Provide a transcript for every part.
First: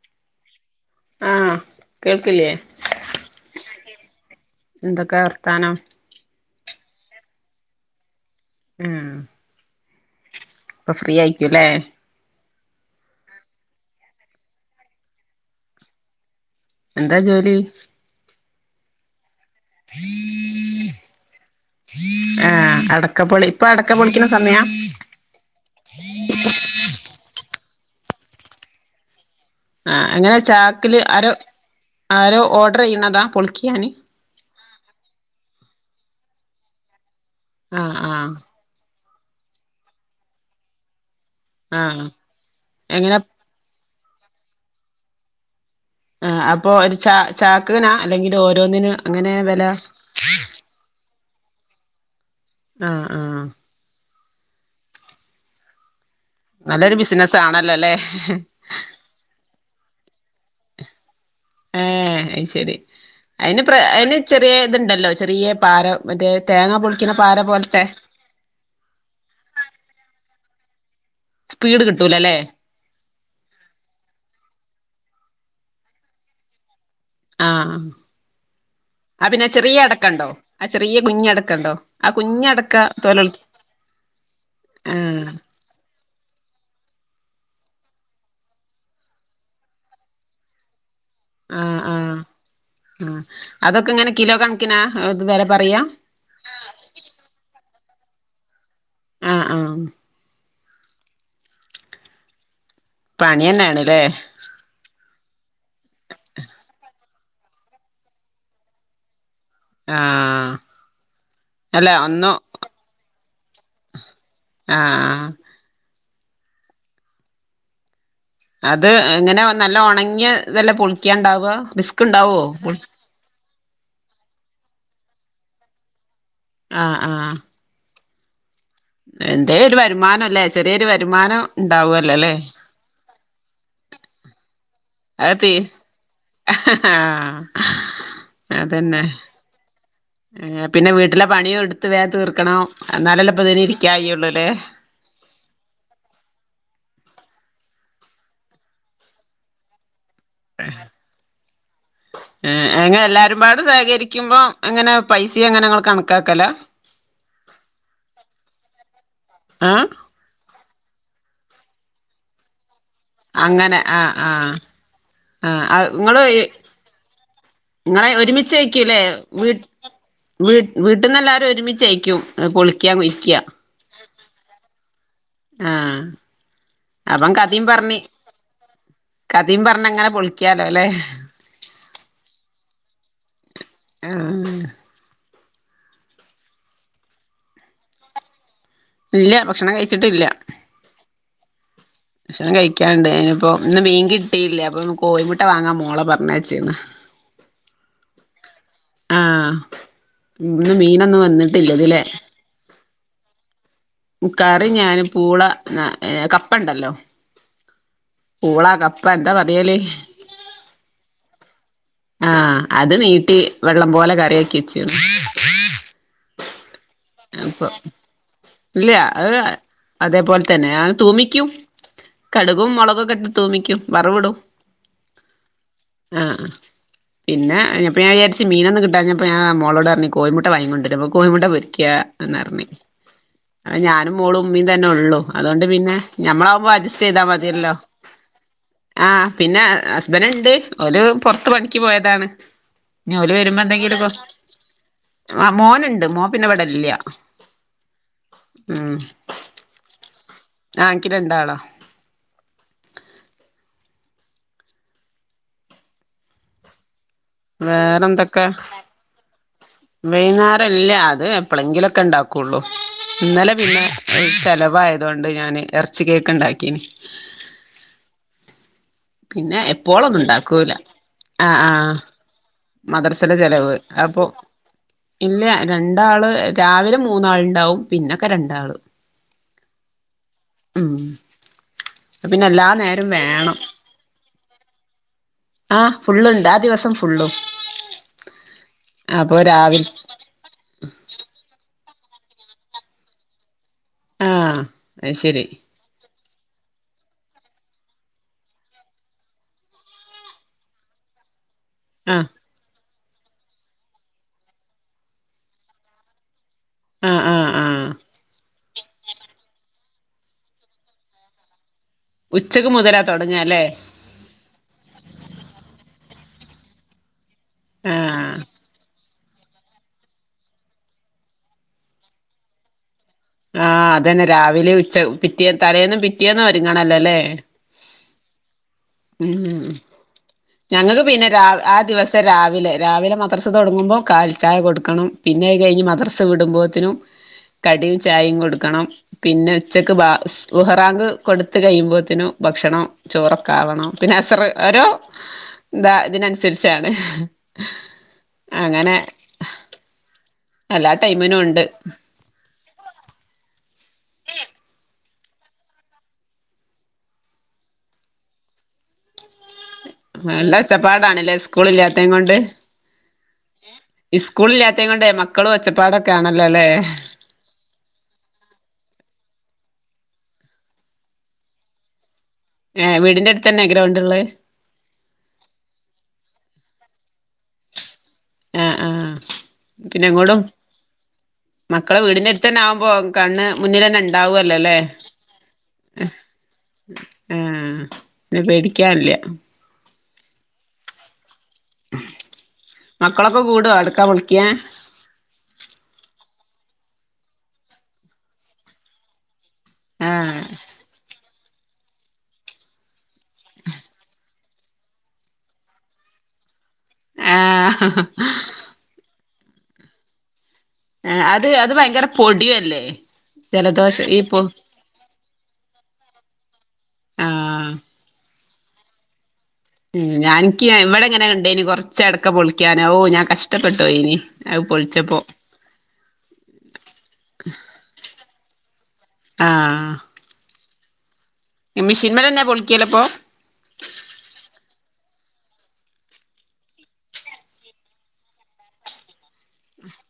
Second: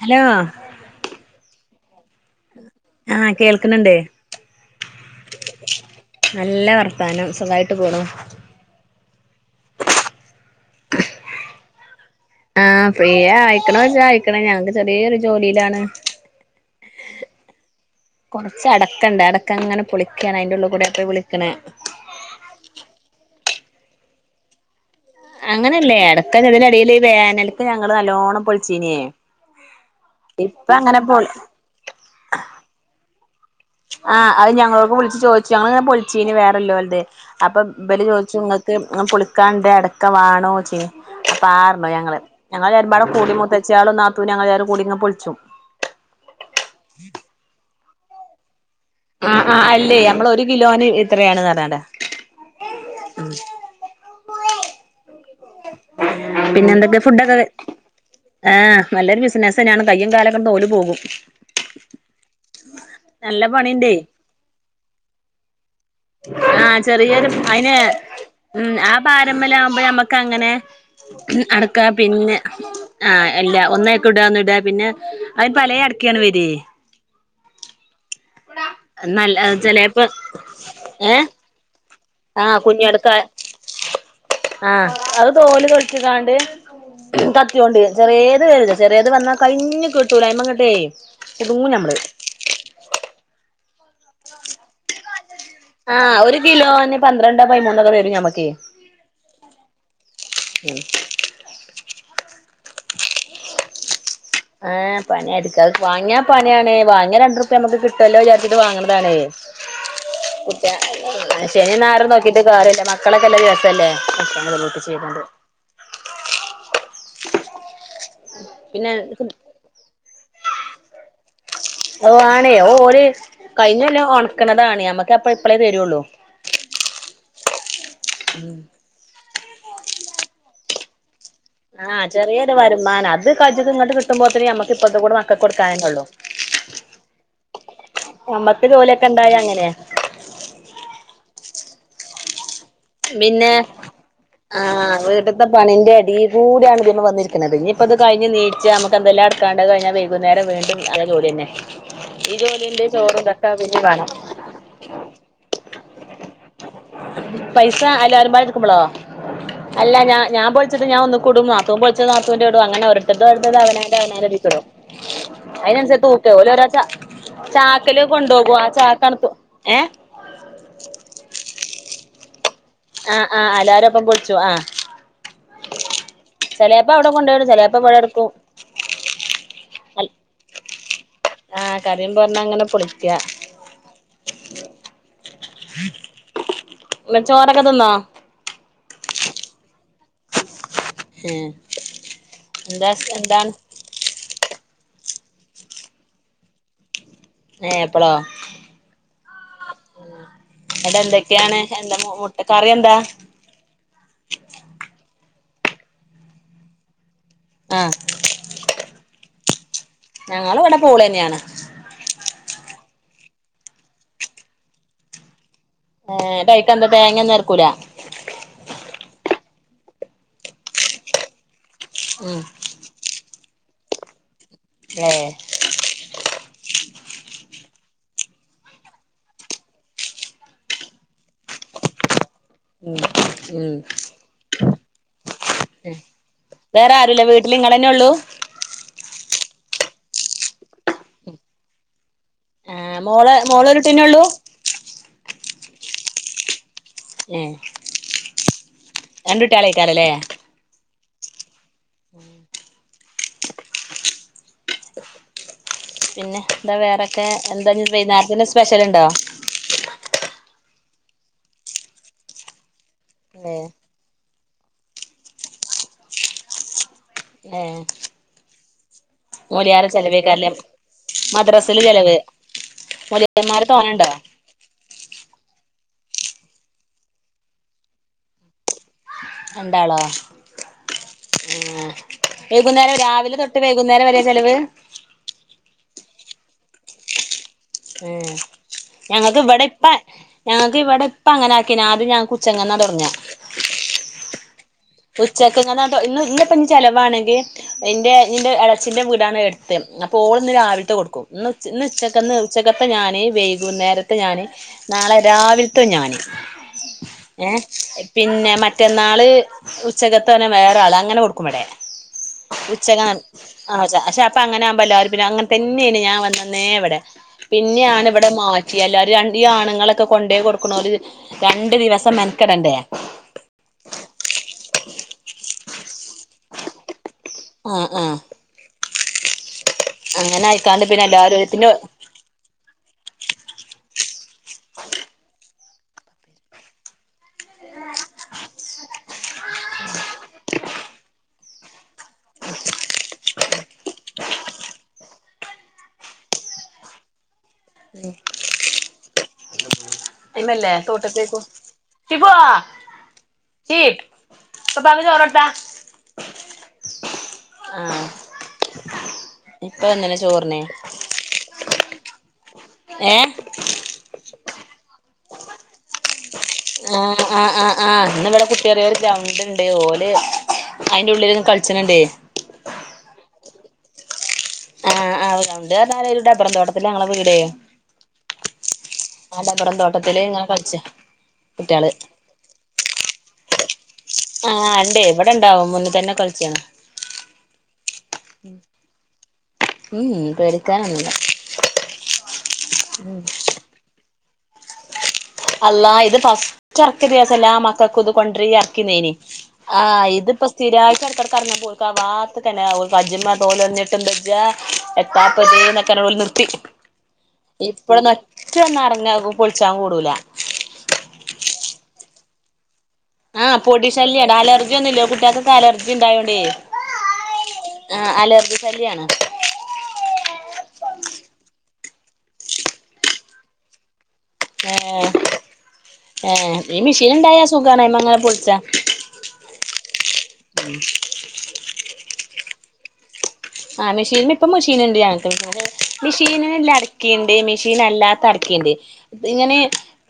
Hello ആ കേൾക്കില്ലിയേ ആ കേൾക്കണണ്ട് എന്തൊക്കെ വർത്താനം ത്താനം സുഖായിട്ട് പോണൂ ഉം ഇപ്പൊ ഫ്രീ ആയിരിക്കും അല്ലേ ആഹ് ഫ്രീ ആയിക്കണോ വെച്ചാ ആയിക്കണ്‌ ഞങ്ങക്ക് ചെറിയൊരു ജോലിയിലാണ് എന്താ ജോലി കൊറച്ച് അടക്കയുണ്ട് അട ക്കാ അങ്ങനെ പൊളിക്കാണ് അയിന്റെ ഉള്ളിൽ കൂടെയൊക്കെയാ വിളിക്കണേ ആഹ് അടക്കപ്പൊളി ഇപ്പൊ അടക്ക പൊളിക്കണ സമയാ അങ്ങനെയല്ലേ അടക്ക [unintelligible] വേനൽ ക്ക് ഞങ്ങള് നല്ലോണ്ണം പൊളിച്ചീനേ ആ എങ്ങനെ ചാക്കില് ആരോ ആരോ ഓർഡർ ചെയ്യുന്നതാ ആഹ് അത് ഞങ്ങളോ വുള്ച് ചോയ്ച്ചു ഞങ്ങളെങ്ങനെ പൊളിച്ചീനി വേറെല്ലോൽത് അപ്പം ആഹ് ഇബല്‌ ആഹ് ചോദിച്ചു ഇങ്ങക്ക് പൊളിക്കാണ്ട് അടക്ക വാണോ ച്ചീനി അപ്പൊ ആ റഞ്ഞു ആഹ് ഞങ്ങള് ഞങ്ങള് എല്ലാരും എങ്ങനെ കൂടി മൂത്തച്യേളും നാത്തൂ ത്തു ഞങ്ങളെ എല്ലാരും കൂടി ഇങ്ങെ പൊള്ച്ചും ഹ് അപ്പൊ ഒരു ച ചാക് ക്ക് നാ അല്ലെങ്കിൽ ഓ ആഹ് ആഹ് അല്ലേ നമ്മള് ഒരു കിലോന് എ ത്രയാണ് പറഞ്ഞാണ്ടാ ആഹ് ആഹ് [unintelligible] പിന്നെ നല്ലൊരു എന്തൊക്കെ ഫുഡൊക്കെ ബിസിനസ് കഴി ആണല്ലോ അല്ലേ ഏഹ് നല്ലൊരു ബിസിനസ്സ് തന്നെയാണ് കയ്യും കാലൊക്കെ തോല് പോകും [unintelligible] ഏ അയ് ശരി നല്ല അതിന് പ്ര പണിണ്ടേ അതിന് ചെറിയ ഇതുണ്ടല്ലോ ചെറിയ പാര മറ്റേ തേങ്ങ ആഹ് പൊളിക്കണ ചെറിയൊരു പാര അയിന് പോലത്തെ ക്ക അങ്ങനെ സ്പീഡ് അടക്കാ കിട്ടൂലല്ലേ പിന്നെ ആഹ് എല്ല ഒനൈക്ക് ഇട ഇട പിന്നെ അതിന് പല അടക്കാണ് വരേ ആ ഹാ ആ നല്ല പിന്നെ ചെറിയ ചെലേപ്പ അടക്കണ്ടോ ആ ചെറിയ കുഞ്ഞടക്കണ്ടോ ആ ആഹ കുഞ്ഞടക്ക കുഞ്ഞി അടക്കാ തോലൊളിക്ക ആഹ അത് ആഹ് തോല് പൊ ത്ത് കാണ്ട് കത്തി യോണ്ട് ചെറിയത് വരുല്ല ചെറിയത് വന്നാൽ കഴിഞ്ഞ് കിട്ടൂല ഐമെങ്ങട്ട് കുടു ങ്ങും ആഹ് ഞമ്മള് ആഹ് ആഹ് അതൊക്കെ ഇങ്ങനെ കിലോ കണക്കിനാ വെല പറയാ ആ ഒരു കിലോന് പന്ത്രണ്ടോ പൈമൂന്നോക്കെ വരും ഞമ്മക്ക് ഓക്കെ ആഹ ആഹ ഉ [inaudible] പണിയെന്നെണ് ല്ലേ ആഏ പണിയിരിക്കാ വാങ്ങാ പണിയാണ് അങ്ങന രണ്ട് ഉർപ്യ ഞമ്മക്ക് കിട്ടല്ലോ ന്ന് വിചാരിച്ചിട്ട് വാങ്ങണ് ആഹ് കുട്ട ശനി അല്ല ഞായറും ഒന്നു നോക്കിട്ട് കാര്യല്ല മ മക്കളക്കെല്ലാം ചെറുതല്ല തല ഒട്ട ചെയ്യണ്ട് ആഹ് [unintelligible] അത് പിന്നെ എങ്ങനെ നല്ല ഉണങ്ങിയ ഇതെല്ലാം പുളിക്കണ്ടാവുക റിസ്ക് ഉണ്ടാവുവോ കഴിഞ്ഞല്ലം ഉണക്കണതാണ് നമ്മക്ക് അപ്പ ഇപ്പഴേ തരുള്ളൂ ആഹ ആഹ ഉം [inaudible] എന്ത ഒരു വരുമാനം അല്ലേ ചെറിയൊരു വരുമാനം ആഹ ഇണ്ടാവല്ലോല്ലേ ചെറിയൊരു വരുമാനം അത് കജന്ന് ഇങ്ങട്ട് കിട്ടുമ്പോത്തിനു ഞമ്മക്ക് അ ആഹ നമ്മക്ക് അതന്നെ ജോലിയൊക്കെ ഇണ്ടായ അങ്ങനെ പിന്നെ വീട്ടിലെ പണിയ എടുത്ത് വേം തീർക്ക കണം പിന്നെ ആഹ വീട്ടത്തെ പണിന്റെ എടി കൂടിയാണ് ഇതിമൽ വന്നിരിക്കുന്നത് പിന്ന ഇപ്പ അത് കിഞ് നീച്ച് നമു എന്തൊല്ലം ഇടക്കാണ്ട് അതു കഴിഞ്ഞ ഈ ജോലിണ്ട് അങ്ങനെ ചോറും ഇതൊക്കെ എല്ലാരുംപാട് പിന്നിം വേണം സകരിക്കുമ്പോ അങ്ങനെ പൈസ അങ്ങനെങ്ങ കണക്കാക്കല [unintelligible] എടുക്കുമ്പോളോ അല്ല ഞാൻ ഞാ ൻ പൊളിച്ചത് ഞാൻ ഒന്നിക്കുടും നാത്തൂൻ പൊളിച്ചത് നാത്തൂന്റെ ഇടും അങ്ങനെ ഒരൊ അങ്ങനെ ആ ആഹ് ആ ഔ അതിനനുസരിച്ച് നിങ്ങള് തൂക്കെ ഓലോരോ ച ചാക്കില് നിങ്ങളെ കൊണ്ടോകും ആ ഒരുമിച്ചായ്ക്കൂല്ലേ ചാക്കാണ് തു വീട്ട് ഏ വീ വീട്ടിന്ന് എല്ലാരും ഒരുമിച്ചായ് ക്യും ആഹ് ആ അല്ലാരൊപ്പം പൊളി ച്ച് ആ ആ അപ്പം കൊണ്ടോയിടും കഥയും ചെലേപ്പോ ഇവിടെ പറഞ്ഞ് എടുക്കും കഥയും പറഞ്ഞങ്ങനെ അൽ പൊളിക്കാല്ലോ അല്ലെ ആഹ് കറിയും പറഞ്ഞ് അങ്ങനെ പൊളിക്ക ആ [unintelligible] ചോറൊക്കെ തിന്നോ ഇല്ല ഭക്ഷണം കഴിച്ചിട്ടില്ല എ ഭക്ഷണം കഴിക്കാൻണ്ട് ഐനിപ്പോ ന്ന് മീൻ കിട്ടിയില്ല പ്പൊന്ന് കോയി മുട്ട വാങ്ങാൻ മോളെ പർഞ്ഞായ്‌ചിന് ഏ പ്പളോ ആഹ് ഇന്ന് ങ്ങട് മീനൊന്നും എന്തൊക്കെയാണ് വന്നിട്ടില്ല എന്താ ഇതിലെ മു മുട്ട ക്കറി എന്താ? കറി ഞാന് പൂള ന്ന എ കപ്പ ണ്ടല്ലോ ആഹ് പൂളാ കപ്പ എന്താ പറയല്? ഞങ്ങള് ഇവിടെ പൂള് തന്നെയാണ് ആ അത് നീ ട്ടി വെള്ളം പോലെ കറിയാക്കി വെചീണ് ഹേ കൈ അപ്പൊ ഇല്ല്യ അആ അതേപോൽ തന്നെ ആ തൂമിക്കും ഉം കടുകും മൊളകു ക്കെ ഇട്ട് തൂമിക്കും വറുവിടും ഏഹ് ആ ആ പിന്നെ ഞ പ്പോ ഞായാര്ച്ച് മീനൊന്നും കിട്ടാഞ്ഞപ്പോ ഞാൻ ആ മോളോടർഞ് കോഴിമുട്ട വാങ്ങി കൊണ്ടര് അപ്പോ കോഴിമുട്ട പൊരി ക്ക്യാ എന്നർഞ്. ഉം അ ഉം ഞാനും മോളും ഉമ്മീം തന്നെള്ളു. അതോണ്ട് പിന്നെ ഞമ്മളാവുമ്പോ വേറെ അഡ്ജസ്റ്റ് യ്താ ആരുല്ല വീട്ടില് മതിയല്ലോ. ഇങ്ങളെന്നെ ഉള്ളൂ ആ പിന്നെ ഹസ്ബന്റൊണ്ട് ഓര് പൊറത്ത് പണിക്ക് പോയതാണ് ആ മോള് മോളൊരൂട്ടിയന്നെ ഒള്ളൂ ആ മോനുണ്ട് മോ പിന്നെവിടില്ല്യ ഏ രണ്ടുട്ടിയലയ്ക്കാലല്ലേ [unintelligible] ക്ക് രണ്ടാളാ ഉം പിന്നെ എന്താ വേറെ മേ എന്താനി വേറെന്തൊക്കെ വൈനേരത്തിന് സ്പെഷ്യലുണ്ടോ ഇല്ല്യ അത് എപ്പളെങ്കിലൊക്കെ ഉണ്ടാക്കൊള്ളൂ ഇന്നലെ പിന്നെ ചെലവായതുകൊണ്ട് ഞാന് എറച്ചി കേക്ക് ഉണ്ടാക്കീ ഏ പിന്നെ മോല്യാര് എപ്പോളൊന്നും ചെലവേക്കാറില്ല മദ്രസേല് ചെലവ് മദ്രസേലെ മൂല്യന്മാര് ചെലവ് തോനെണ്ടോ അപ്പൊ ഇല്ല രണ്ടാള് രാവിലെ മൂന്നാളിണ്ടാവും പിന്നൊക്കെ രണ്ടാള് രണ്ടാളോ ഉം ആ പിന്നെ എല്ലാ വൈകുന്നേരം നേരം രാവിലെ വേണം തൊട്ട് വൈകുന്നേരം വരെയാ ചെലവ് ഫുളളുണ്ട് ആ ദിവസം ഫുള്ളും ഏ അപ്പൊ ഞങ്ങക്ക് ഇവിടെ ഇപ്പ രാവിലെ ഞങ്ങക്ക് ഇവിടെ ഇപ്പ അങ്ങനെ ആക്കി ആദ്യം ഞ കുച്ചങ്ങ തൊടങ്ങാ ആ ഉച്ചക്കങ്ങനാട്ടോ ഇന്ന് ഇന്ന് പ്പൊ ഇന്ന് ചെലവാണെങ്കിൽ എന്റെ നിന്റെ എളയേച്ചീന്റെ വീടാണ് അടുത്ത് അപ്പൊ ഓളിന്ന് രാവിലത്തെ കൊടുക്കും ഇന്ന് ന്ന് ഇന്ന് ആഹ് ഉച്ചക്കന്ന് ഉച്ചക്ക പ്പ ഞാന് വൈകൂന്നേരത്തെ ഞാന് നാളെ രാവിലത്തും ഞാന് ആഹ് ഏ ആഹ് ആഹ് പിന്നെ മറ്റന്നാള് ഉച്ചകത്തെന്നെ വേറെ ആൾ അങ്ങനെ കൊടുക്കും വടെ മുതലാ ഉച്ചക്ക് തുടങ്ങല്ലേ ആ പക്ഷെ അപ്പ അങ്ങനെ ആവുമ്പല്ലാരും പിന്നെ അങ്ങനെതന്നെ [unintelligible] ന്നേ വിടെ പിന്നെയാണ് ഇവിടെ ആഹ് മാറ്റി [unintelligible] ഈ ആണുങ്ങളൊക്കെ കൊണ്ടയ്കൊടുക്ക്ണോല് രണ്ടു ദിവസം മെൻക്കടണ്ടേ ആ അത് തന്നെ രാവിലെ ഉച്ച പിറ്റേ തലേന്നും പി റ്റേന്നും ഒരുങ്ങണല്ലോല്ലേ ആ ആ ഉം അങ്ങനെ ആയിക്കാണ്ട് ഞങ്ങക്ക് പിന്നെ എല്ലാരും ആ പിന്നെ ദിവസം രാവിലെ രാവിലെ മദ്രസ് തുടങ്ങുമ്പോ കാൽ ചായ കൊടുക്കണം പിന്നെ അത് കഴിഞ്ഞ് മദ്രസ വിടുമ്പോത്തിനും കടിയും ചായയും കൊടുക്കണം പിന്നെ ഉച്ചക്ക് ബാ ളുഹറാങ്ക് കൊടുത്ത് കഴിയുമ്പോത്തിനും ഭക്ഷണം ചോറ ആവണം പിന്നെ അസർ ഓരോ ന്താ ഇതിനനുസരിച്ചാണ് അങ്ങനെ പിന്നല്ലെ എല്ലാ തോട്ട് ടൈമിനും ക്കേക്കും ഉണ്ട് സിവോ ചോറൊട്ത്ത ആ നല്ല ഒച്ചപ്പാടാണല്ലേ സ്കൂളില്ലാ ത്തേ കൊണ്ട് ഏ സ്കൂളില്ലാത്തേ കൊണ്ട് മക്കളും ഒച്ചപ്പാടൊക്കെ ആണല്ലോ അല്ലേ ആ ആ ആ ആ ഇന്ന് ഇവിടെ [unintelligible] ഒരു ഗ്രൗണ്ട്ണ്ട് ഓലെ അയിന്റെ ഉള്ളിലിരുന്ന് കളിച്ചണണ്ടേ. ഏ വീടിന്റെ അടുത്ത് തന്നെ ഗ്രൗണ്ട് ഉള്ളേ? ആ ആ ഗ്രൗണ്ട്റഞാൽ ഡബ്ബർ തോട്ടത്തിലാ ഞങ്ങളെ വീടേ. ആ ആ ആ ഡബ്ബറും പിന്നെ തോട്ടത്തില് എങ്ങോടും ഇങ്ങനെ കളിച്ചാ കുട്ടികള് മക്കളെ വീടിന്റെ അടുത്ത് തന്നെ ആവുമ്പോ കണ്ണ് മുന്നിലന്നണ്ട്. ആഹ് ഉണ്ടാവല്ലോല്ലേ? ഇണ്ടേ ഇവിടെ ഇണ്ടാവും മുന്നിൽ തന്നെ കളിച്ചാണ് ആ പിന്നെ പേടിക്കായില്ല. മ് മക്കളൊക്കെ കൂടുവോ അടക്ക പൊളിക്കാൻ? ക്യാ അള്ളാ ഇത് ഫസ്റ്റ് എറക്കിയ ദിവസല്ലെ ആ മക്കൾക്ക് ഇത് കൊണ്ടരി എറക്കി ന്നേനി ആ ഇത് ഇപ്പോ സ്ഥിരായിട്ട് [unintelligible] [unintelligible] കജ്മ്മ തോലൊളിഞ്ഞിട്ടും വെജ്ജാ. എത്താപ്പത് [unintelligible] നിർത്തി. ആ ഇപ്പഴന്ന് ഒറ്റ [unintelligible] പൊളിച്ചാൻ കൂടുല. ആ അത് അത് ഭയങ്കര പൊടിയല്ലേ? ആ പൊടി ജലദോഷം ഈ ശല്യം പൊ അലർജിയൊന്നുംല്ലോ കുട്ടികക്ക് [unintelligible] അലർജി ഉണ്ടായോണ്ടേ ആ ആ അലർജി അലർജിയാണാ? ഉം ഞാനിക്ക് ഇവിടെ എങ്ങനെ ഒണ്ടേനി കൊറച്ചടക്ക പൊളിക്കാന ഓ ഞാൻ കഷ്ടപ്പെട്ടോയിനി. ഏ ഏ ഈ മെഷീൻ ഉണ്ടായാ സുഖാണ് അയിൻമേ അങ്ങനെ പൊ ആ മിഷീൻമേലെന്നെ പൊളിക്കല് അപ്പൊ? ആ മെഷീന് ഇപ്പൊ മിഷീൻണ്ട് ഞങ്ങക്ക് മിഷീനില് അടക്കയുണ്ട്. മിഷീനല്ലാത്ത അടക്കയുണ്ട്. ഇങ്ങനെ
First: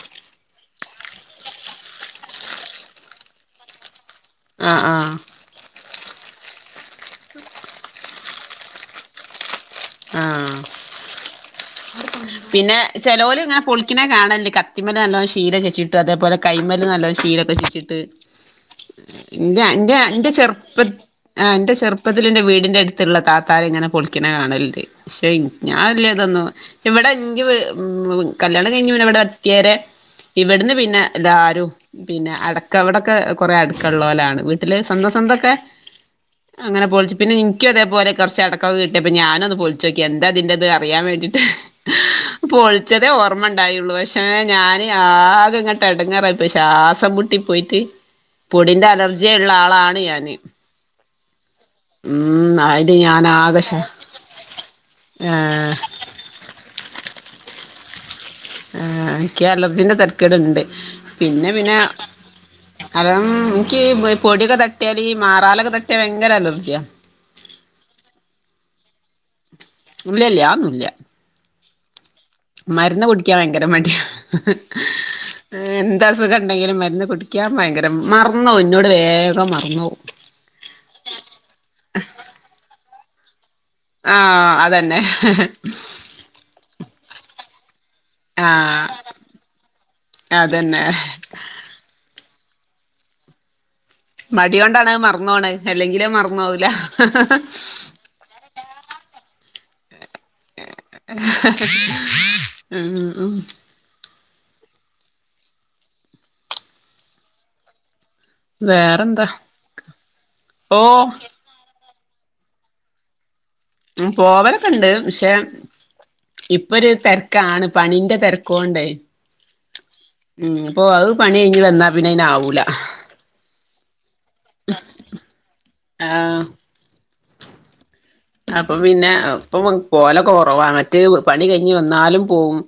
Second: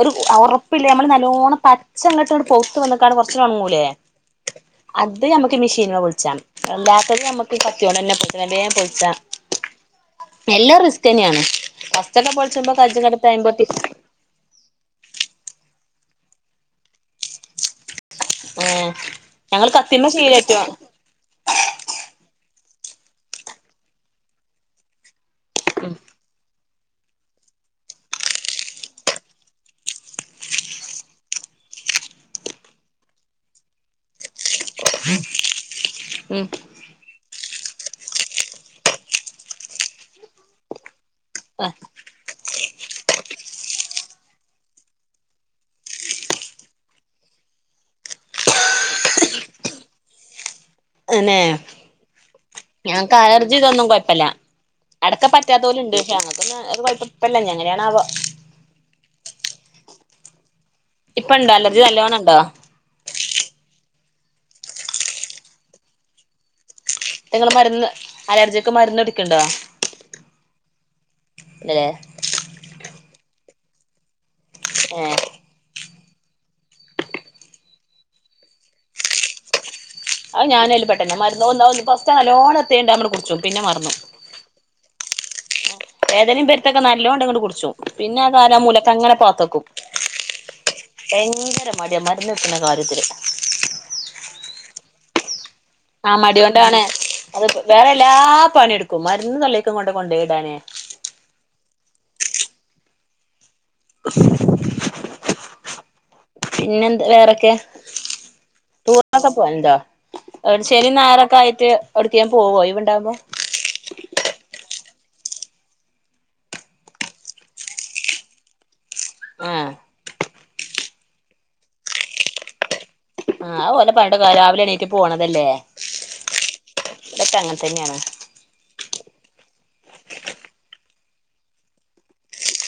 ഒരു ഒറപ്പില്ലേ. മ്മള് നല്ലോണം പച്ചങ്ങോട്ട് ങ്ങട് പൂത്ത് വന്നക്കാ കൊറച്ചൂടെ ഒണങ്ങൂലേ. ആ ആ അത് നമ്മക്ക് മിഷീനാ പൊ [unintelligible] അല്ലാത്തത് നമുക്ക് കത്തിയോണ്ട് തന്നെ പൊ [unintelligible] പൊളിച്ചാ ആ എല്ലാം റിസ്ക് തന്നെയാണ് ഫസ്റ്റൊക്കെ പൊളിച്ചുമ്പോ പിന്നെ കജ്ജ് ഇങ്ങട്ട് ചെലോല് ഇങ്ങനെ തേയ്മ്പൊട്ടി പൊളിക്കണേ കാണല് കത്തിമേല് [unintelligible] ചീര ചുച്ചീട്ടും അതപോലെ കൈമേല് നല്ല ശീലോക്കെ ചുറ്റീട്ട് ഏ ഇന്റെ ഞങ്ങള് അന്റെ കത്തിമ്മെ അന്റെ ശീലായിട്ടോ ചെറുപ്പ അന്റെ ചെറുപ്പത്തിൽ എന്റെ വീടിന്റെ അടു തിലുള്ള [unintelligible] ഇങ്ങനെ പൊളിക്കല് കാണലുണ്ട്. [unintelligible] ഉം ഞാനല്ലേ ഇതൊന്നും ഇവിടെ എനി കല്യാണം കഴിഞ്ഞു പിന്നെ ഇവിടെ അട്ടയേറെ ഇവിടുന്ന് പിന്നെ എല്ലാരും പിന്നെ അടക്ക അവിടെക്കെ കൊറെ അടക്ക ഉള്ളോ രാണ് ല് സ്വന്തം സ്വന്തൊക്കെ ഉം അങ്ങനെ പോളിച്ച് പിന്നെ ക്കും അതപോലെ കുറച്ച് അടക്കൊകെ കിട്ടിയപ്പോ ഞാന് അത് പൊ ച്ചക്ക് എന്താ അതിന്റെ അറിയാൻ വേ ണ്ടിട്ട് പ്പൊളിച്ചതേ ഓർമ്മ ഇണ്ടായിള്ളു പക്ഷെ ഞാന് ആകെ ഇങ്ങട്ട് എടങ്ങാറായിപ്പ ശ്വാസംമുട്ടിപോയിട്ട് പൊടിന്റെ അലർജിയള്ള ആളാണ് ഞാന് അന്നെ ഉം അയില് ഞങ്ങക്ക് ഞാൻ അലർജി ആകെ ശ്വാ ഇതൊന്നും കോയപ്പല്ല അടക്ക പറ്റാത്ത ഏഹ് പോലും ഇണ്ട് പക്ഷെ ക്ക്ന്ന അത് കുഴപ്പില്ല ഞ നെണാവോ ആ എൻക്ക് അലർജിന്റെ തെരക്കേട് ഇണ്ട് ഇപ്പ പിന്നെ ഇണ്ടോ പിന്നെ അലർജി നല്ലോണം ഇണ്ടോ കാരണം ഇൻക്ക് പൊടിക്കെ തട്ടിയാല് മാറാലൊക്കെ തട്ടിയാ ഭയങ്കര അലർജിയാ നിങ്ങള് മര്ന്ന് അലർജിക്ക് മരുന്ന് കുടിക്ക്ണ്ടോ ഇല്ലല്ല അഒന്നുല്ല [unintelligible] മരുന്ന് കുടിക്കാന് ങ്കര മടിയാ ഏഹ് എന്ത സുഖം ഉണ്ടെങ്കിലും മരുന്ന് കുടിക്കാൻ ഭയങ്കര മറന്നോവും ഇന്നോട് വേഗം മറന്നോവും അഹ് ഞാനും അയ്ല് പെട്ടെന്നെ [unintelligible] നല്ലോണം പ്രതേകം ണ്ടാവുമ്പൻഡ് കു ആ അതന്നെ. വേദനേം പെര്ത്തൊക്കെ നല്ലോം ണ്ടെങ്കണ്ട് കുട്ച്ചും പിന്നെ ആ കാല ആഹ് മൂലക്കങ്ങനെ പാത്തക്കും അതന്നെ ഭയങ്കര മടിയാ മ [unintelligible] കാര്യത്തില് മടി ഓണ്ടാണഹ് മറന്നോണഹ് ആഹ് മടി കൊണ്ടാണ് അത് വേറെ എല്ലാ പണിയെടുക്കും മരുന്ന് തലേ [unintelligible] കൊണ്ടെയ്ടാനേ ആ ഉം. പിന്നെ എന്ത് വേറെക്കെ? വേറെന്താ ടൂറിനൊക്കെ പോവലുണ്ടോ ഒരു ഓ ശനിം ഞായർ ഒക്കെ ആയിട്ട് എവിട്ക്കേം പോവോ ഒയിവ് ഇണ്ടാവുമ്പോ? ഉം പോവലൊക്കെണ്ട് പക്ഷെ ഇപ്പൊ ഒരു തെരക്കാണ് പണിൻ്റെ തെരക്കോണ്ടേ. ആഹ്. ഉം അപ്പൊ അത് പണി കഴിഞ്ഞ് വന്നാ പിന്നെ അയ്ന് ആവൂല. ആഹ് ഓലെ പറഞ്ഞിട്ട് കാര്യമില്ല രാവിലെ എണീറ്റ് പോണതല്ലേ ആഹ് ഇവിടൊക്ക അങ്ങനെ തന്നെയാണ് അപ്പൊ മറ്റ പണി കഴിഞ്ഞു വന്നാലും പോകും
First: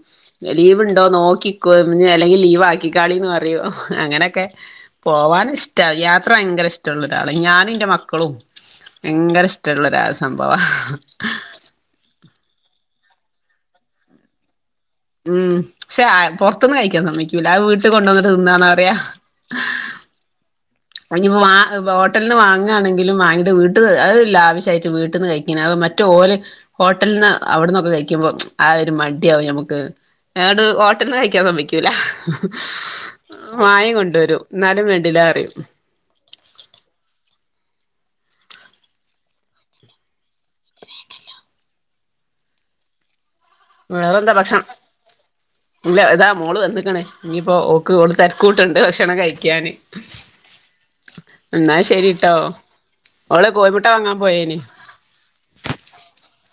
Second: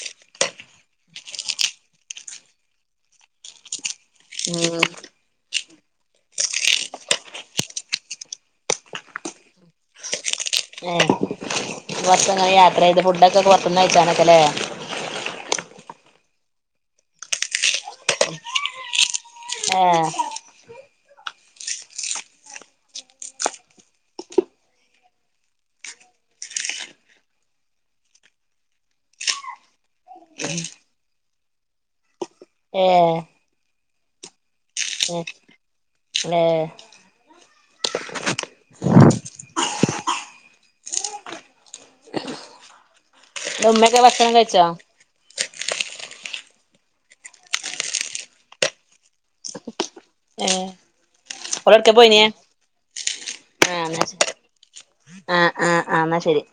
ലീവ് ഉണ്ടോ നോക്കിക്കോ അല്ലെങ്കിൽ ലീവ് ആക്കിക്കാളിന്ന് പറയും അങ്ങനെയൊക്കെ ഉം പോവാൻ യാത്ര ഭയങ്കര ഇഷ്ടമുള്ള ഒരാള ഞാനും എന്റെ മക്കളും ഭയങ്കര ഇഷ്ടമുള്ളരാ വാ ഏഹ് യാത്ര ചെയ്ത് ഫുഡ് ഒക്കെ പുറത്തിന്ന് കഴിച്ചാനൊക്കെയല്ലേ ഉം പക്ഷെ പുറത്തൊന്ന് കഴിക്കാൻ സമ്മക്കൂല അത് വീട്ടിൽ കൊണ്ടുവന്നിട്ട് തിന്നാന്ന പറയാ ഏഹ് അപ്പോ വാ ഹോട്ടലിൽ നിന്ന് വാങ്ങാണെങ്കിലും വാങ്ങിട്ട് വീട്ടന്ന് അ ലാവിശ്വാട്ട് വീട്ടിന്ന് കഴിക്കണ മറ്റേ ഓലെ ഹോട്ടലിൽ നിന്ന് അവിടന്നൊക്കെ കഴിക്കുമ്പോ ആ ഒരു മടിയാവും നമുക്ക് അതുകൊണ്ട് ഹോട്ടലിൽ നിന്ന് കഴിക്കാൻ സമ്മതിക്കൂല ഏഹ് വായ കൊണ്ട് ണ്ടൊരൂ എന്നാലും വേണ്ടില്ല അറിയും ആഹ് വേണ്ടല്ലോ അന്റെ ഉമ്മക്കെ ഭക്ഷണം കഴിച്ചോ ഇല്ല ഇതാ മോള് വന്ന്ക്ക്ണ് ഇനി ഇപ്പോ ഓൾക്ക് ഓള് തെരക്കൂട്ട്ണണ്ട് ഭക്ഷണം കഴിക്കാന് ഏഹ് എന്നാ ഓളെവ്ട്ക്കാ പോയിനിയെ ശെരിട്ടോ ഓള് കോഴി ആഹ് മുട്ട എന്നാ വാങ്ങാൻ ശരി പോയേന് ആഹ് ആഹ് ആഹ് എന്നാ ശരി